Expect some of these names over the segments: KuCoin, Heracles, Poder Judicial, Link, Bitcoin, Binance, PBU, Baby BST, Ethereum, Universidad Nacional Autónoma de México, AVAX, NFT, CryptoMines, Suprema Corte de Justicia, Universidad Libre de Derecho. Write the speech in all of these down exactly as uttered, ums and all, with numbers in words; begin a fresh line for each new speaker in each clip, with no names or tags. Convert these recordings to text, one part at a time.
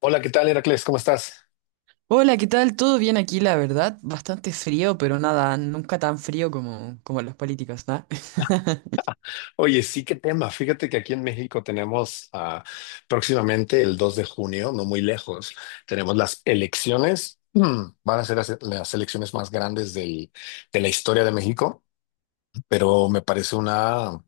Hola, ¿qué tal, Heracles? ¿Cómo estás?
Hola, ¿qué tal? ¿Todo bien aquí, la verdad? Bastante frío, pero nada, nunca tan frío como, como los políticos, ¿no?
Oye, sí, qué tema. Fíjate que aquí en México tenemos ah, próximamente el dos de junio, no muy lejos, tenemos las elecciones. Mm, Van a ser las, las elecciones más grandes del- de la historia de México. Pero me parece una,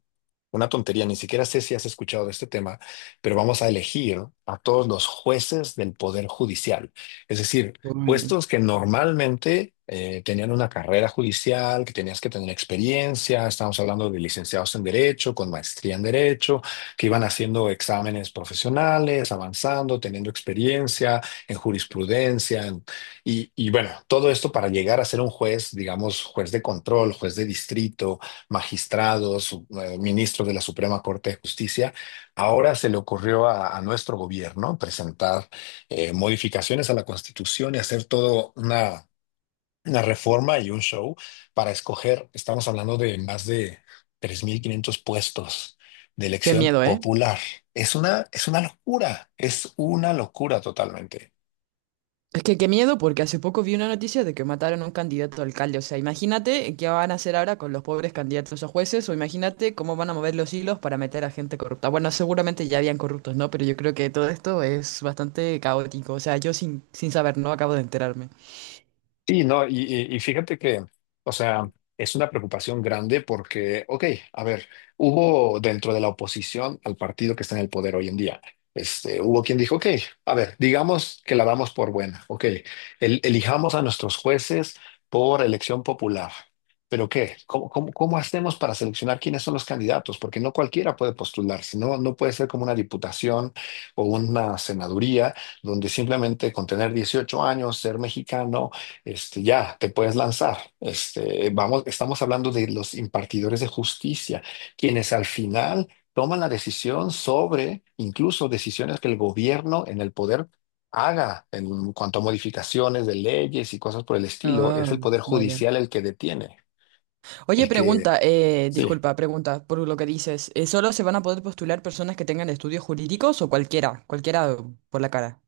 una tontería. Ni siquiera sé si has escuchado de este tema, pero vamos a elegir a todos los jueces del Poder Judicial. Es decir,
Uy.
puestos que normalmente eh, tenían una carrera judicial, que tenías que tener experiencia. Estamos hablando de licenciados en Derecho, con maestría en Derecho, que iban haciendo exámenes profesionales, avanzando, teniendo experiencia en jurisprudencia, en y, y bueno, todo esto para llegar a ser un juez, digamos, juez de control, juez de distrito, magistrados, eh, ministros de la Suprema Corte de Justicia, ahora se le ocurrió a, a nuestro gobierno presentar eh, modificaciones a la Constitución y hacer todo una, una reforma y un show para escoger, estamos hablando de más de tres mil quinientos puestos de
Qué
elección
miedo, ¿eh?
popular. Es una, es una locura, es una locura totalmente.
Es que qué miedo porque hace poco vi una noticia de que mataron a un candidato a alcalde. O sea, imagínate qué van a hacer ahora con los pobres candidatos a jueces o imagínate cómo van a mover los hilos para meter a gente corrupta. Bueno, seguramente ya habían corruptos, ¿no? Pero yo creo que todo esto es bastante caótico. O sea, yo sin, sin saber, no acabo de enterarme.
Sí, no, y, y- y fíjate que, o sea, es una preocupación grande porque, ok, a ver, hubo dentro de la oposición al partido que está en el poder hoy en día, este, hubo quien dijo, ok, a ver, digamos que la damos por buena, ok, el- elijamos a nuestros jueces por elección popular, pero ¿qué? ¿Cómo, cómo, cómo hacemos para seleccionar quiénes son los candidatos? Porque no cualquiera puede postularse, no, no puede ser como una diputación o una senaduría donde simplemente con tener dieciocho años, ser mexicano, este, ya, te puedes lanzar. Este, vamos, estamos hablando de los impartidores de justicia, quienes al final toman la decisión sobre incluso decisiones que el gobierno en el poder haga en cuanto a modificaciones de leyes y cosas por el estilo. Es
Ah,
el poder
vaya.
judicial el que detiene,
Oye,
el que...
pregunta, eh,
Sí.
disculpa, pregunta por lo que dices. Eh, ¿solo se van a poder postular personas que tengan estudios jurídicos o cualquiera? Cualquiera por la cara.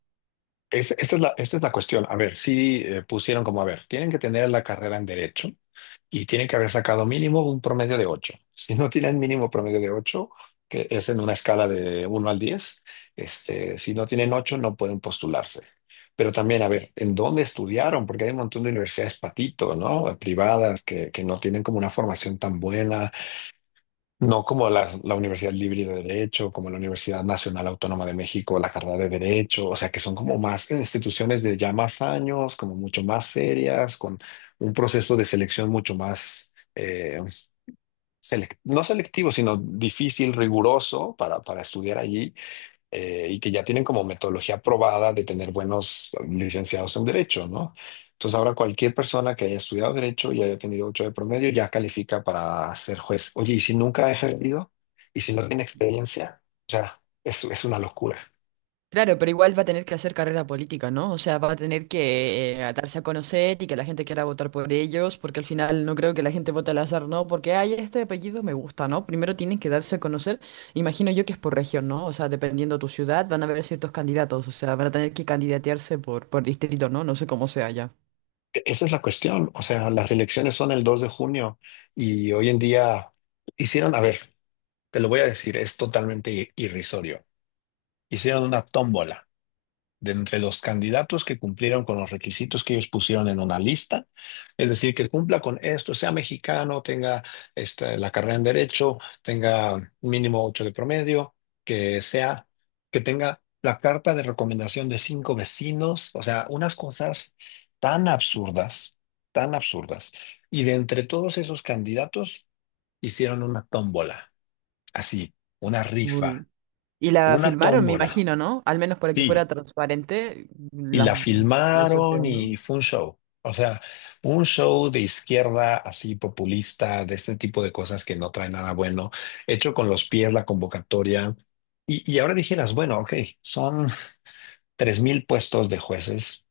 Es- esta es la, esta es la cuestión. A ver, si pusieron como, a ver, tienen que tener la carrera en derecho y tienen que haber sacado mínimo un promedio de ocho. Si no tienen mínimo promedio de ocho, que es en una escala de uno al diez, este, si no tienen ocho no pueden postularse. Pero también, a ver, ¿en dónde estudiaron? Porque hay un montón de universidades patito, ¿no? Privadas que, que no tienen como una formación tan buena, no como la, la Universidad Libre de Derecho, como la Universidad Nacional Autónoma de México, la carrera de Derecho, o sea, que son como más instituciones de ya más años, como mucho más serias, con un proceso de selección mucho más, eh, selec- no selectivo, sino difícil, riguroso para, para estudiar allí, eh, y que ya tienen como metodología probada de tener buenos licenciados en derecho, ¿no? Entonces ahora cualquier persona que haya estudiado derecho y haya tenido ocho de promedio ya califica para ser juez. Oye, ¿y si nunca ha ejercido? ¿Y si no tiene experiencia? O sea, es, es una locura.
Claro, pero igual va a tener que hacer carrera política, ¿no? O sea, va a tener que eh, darse a conocer y que la gente quiera votar por ellos, porque al final no creo que la gente vote al azar, ¿no? Porque, ay, este apellido me gusta, ¿no? Primero tienen que darse a conocer, imagino yo que es por región, ¿no? O sea, dependiendo tu ciudad, van a haber ciertos candidatos, o sea, van a tener que candidatearse por, por distrito, ¿no? No sé cómo sea ya.
E- Esa es la cuestión. O sea, las elecciones son el dos de junio y hoy en día hicieron, a ver, te lo voy a decir, es totalmente i- irrisorio. Hicieron una tómbola de entre los candidatos que cumplieron con los requisitos que ellos pusieron en una lista, es decir, que cumpla con esto, sea mexicano, tenga este, la carrera en derecho, tenga mínimo ocho de promedio, que sea, que tenga la carta de recomendación de cinco vecinos, o sea, unas cosas tan absurdas, tan absurdas. Y de entre todos esos candidatos hicieron una tómbola, así, una rifa,
Muy. Y la
una
filmaron, me
tómbola.
imagino, ¿no? Al menos para que
Sí,
fuera transparente,
y
la,
la
el
filmaron
sorteo, ¿no?
y fue un show. O sea, un show de izquierda así populista, de este tipo de cosas que no trae nada bueno, hecho con los pies la convocatoria. Y, y ahora dijeras, bueno, ok, son tres mil puestos de jueces,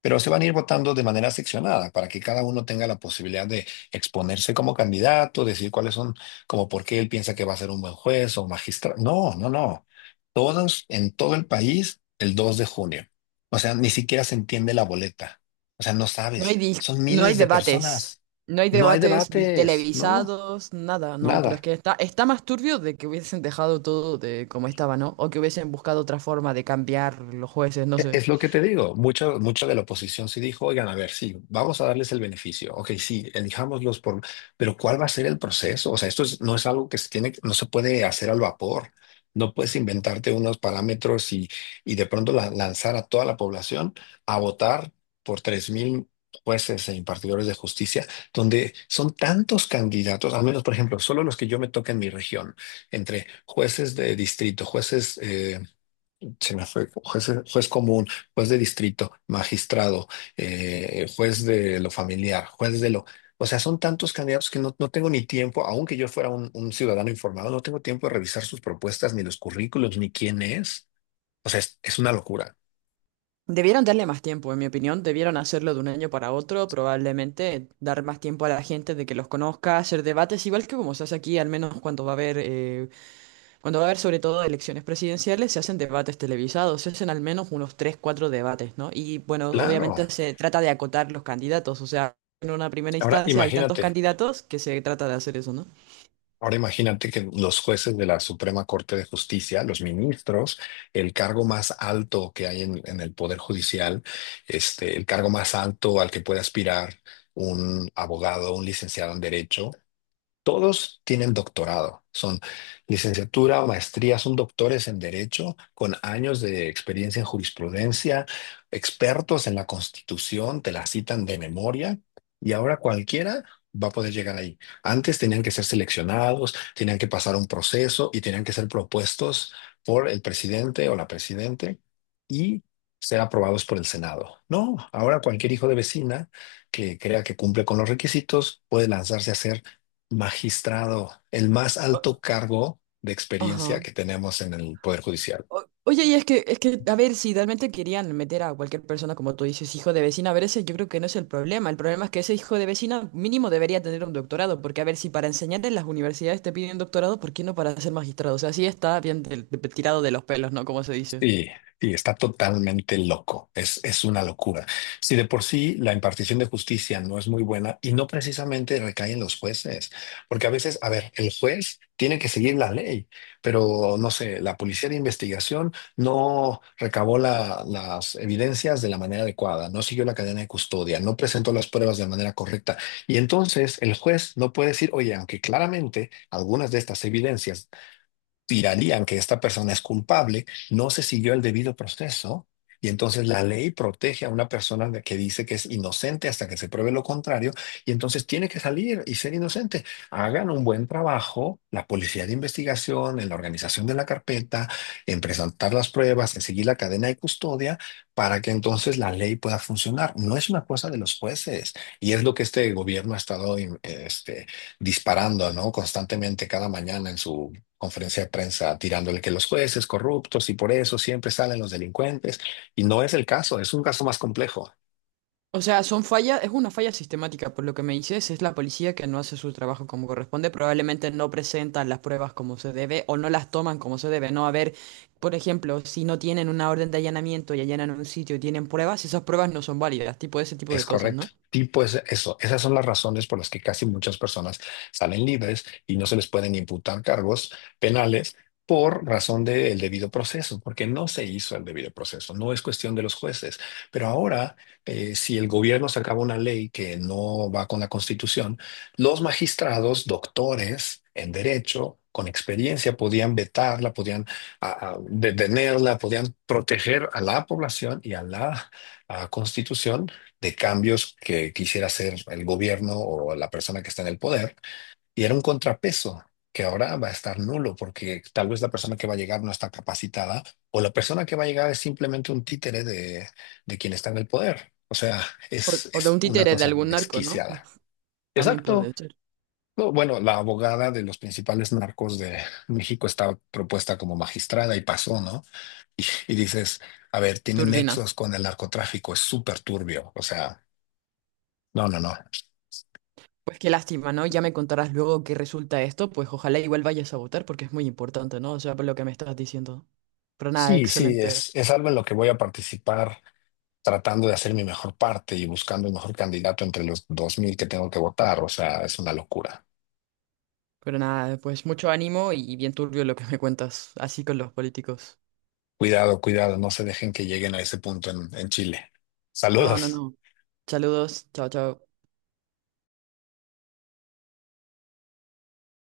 pero se van a ir votando de manera seccionada para que cada uno tenga la posibilidad de exponerse como candidato, decir cuáles son, como por qué él piensa que va a ser un buen juez o magistrado. No, no, no. Todos en todo el país el dos de junio. O sea, ni siquiera se entiende la boleta. O sea, no
No
sabes.
hay, dis-
Son
no hay
miles de
debates.
personas.
No hay
No hay
debates vi-
debates. No,
televisados, nada, no, pero es
nada.
que está, está más turbio de que hubiesen dejado todo de como estaba, ¿no? O que hubiesen buscado otra forma de cambiar los jueces, no
E-
sé.
Es lo que te digo, mucha, mucha de la oposición sí dijo, oigan, a ver, sí, vamos a darles el beneficio, ok, sí, elijámoslos por, pero ¿cuál va a ser el proceso? O sea, esto es- no es algo que se tiene, no se puede hacer al vapor, no puedes inventarte unos parámetros y, y, de pronto la- lanzar a toda la población a votar por tres mil jueces e impartidores de justicia, donde son tantos candidatos, al menos, por ejemplo, solo los que yo me toca en mi región, entre jueces de distrito, jueces eh, se me fue juez, juez común, juez de distrito, magistrado, eh, juez de lo familiar, juez de lo... O sea, son tantos candidatos que no, no tengo ni tiempo, aunque yo fuera un, un ciudadano informado, no tengo tiempo de revisar sus propuestas, ni los currículos, ni quién es. O sea, es, es una locura.
Debieron darle más tiempo, en mi opinión, debieron hacerlo de un año para otro, probablemente dar más tiempo a la gente de que los conozca, hacer debates, igual que como se hace aquí, al menos cuando va a haber eh, cuando va a haber sobre todo elecciones presidenciales, se hacen debates televisados, se hacen al menos unos tres, cuatro debates, ¿no? Y bueno,
Claro.
obviamente se trata de acotar los candidatos, o sea, en una primera
Ahora,
instancia hay tantos
imagínate.
candidatos que se trata de hacer eso, ¿no?
Ahora imagínate que los jueces de la Suprema Corte de Justicia, los ministros, el cargo más alto que hay en, en el Poder Judicial, este, el cargo más alto al que puede aspirar un abogado, un licenciado en Derecho, todos tienen doctorado, son licenciatura, maestría, son doctores en derecho con años de experiencia en jurisprudencia, expertos en la Constitución, te la citan de memoria y ahora cualquiera va a poder llegar ahí. Antes tenían que ser seleccionados, tenían que pasar un proceso y tenían que ser propuestos por el presidente o la presidente y ser aprobados por el Senado. No, ahora cualquier hijo de vecina que crea que cumple con los requisitos puede lanzarse a ser magistrado, el más alto
O-
cargo de experiencia
Ajá.
que tenemos en el Poder Judicial.
O- Oye, y es que, es que, a ver, si realmente querían meter a cualquier persona, como tú dices, hijo de vecina, a ver, ese yo creo que no es el problema. El problema es que ese hijo de vecina mínimo debería tener un doctorado, porque a ver, si para enseñar en las universidades te piden doctorado, ¿por qué no para ser magistrado? O sea, sí está bien del- de- tirado de los pelos, ¿no? Como se dice.
Sí, sí, está totalmente loco. Es, es una locura. Si de por sí la impartición de justicia no es muy buena y no precisamente recae en los jueces, porque a veces, a ver, el juez tiene que seguir la ley, pero no sé, la policía de investigación no recabó la- las evidencias de la manera adecuada, no siguió la cadena de custodia, no presentó las pruebas de manera correcta. Y entonces el juez no puede decir, oye, aunque claramente algunas de estas evidencias tirarían que esta persona es culpable, no se siguió el debido proceso, y entonces la ley protege a una persona de- que dice que es inocente hasta que se pruebe lo contrario, y entonces tiene que salir y ser inocente. Hagan un buen trabajo, la policía de investigación, en la organización de la carpeta, en presentar las pruebas, en seguir la cadena de custodia para que entonces la ley pueda funcionar. No es una cosa de los jueces y es lo que este gobierno ha estado em, este, disparando, ¿no? Constantemente cada mañana en su conferencia de prensa tirándole que los jueces corruptos y por eso siempre salen los delincuentes. Y no es el caso, es un caso más complejo.
O sea, son fallas, es una falla sistemática, por lo que me dices, es la policía que no hace su trabajo como corresponde, probablemente no presentan las pruebas como se debe o no las toman como se debe, ¿no? A ver, por ejemplo, si no tienen una orden de allanamiento y allanan un sitio y tienen pruebas, esas pruebas no son válidas, tipo ese tipo de
Es
cosas,
correcto.
¿no?
Tipo es eso. Esas son las razones por las que casi muchas personas salen libres y no se les pueden imputar cargos penales por razón del debido proceso, porque no se hizo el debido proceso. No es cuestión de los jueces. Pero ahora, eh, si el gobierno sacaba una ley que no va con la Constitución, los magistrados, doctores en derecho, con experiencia, podían vetarla, podían ah, ah, detenerla, podían proteger a la población y a la ah, Constitución de cambios que quisiera hacer el gobierno o la persona que está en el poder, y era un contrapeso que ahora va a estar nulo porque tal vez la persona que va a llegar no está capacitada o la persona que va a llegar es simplemente un títere de, de quien está en el poder. O sea,
O,
es,
o de
es
un
una
títere de
cosa
algún narco, ¿no?
desquiciada.
También
Exacto.
puede ser.
No, bueno, la abogada de los principales narcos de México estaba propuesta como magistrada y pasó, ¿no? Y dices, a ver, tiene
Turbina.
nexos con el narcotráfico, es súper turbio. O sea, no, no, no.
Pues qué lástima, ¿no? Ya me contarás luego qué resulta esto, pues ojalá igual vayas a votar porque es muy importante, ¿no? O sea, por lo que me estás diciendo. Pero nada,
Sí, sí,
excelente.
es, es algo en lo que voy a participar tratando de hacer mi mejor parte y buscando el mejor candidato entre los dos mil que tengo que votar. O sea, es una locura.
Pero nada, pues mucho ánimo y bien turbio lo que me cuentas, así con los políticos.
Cuidado, cuidado, no se dejen que lleguen a ese punto en, en Chile.
No, no,
Saludos.
no. Saludos, chao, chao.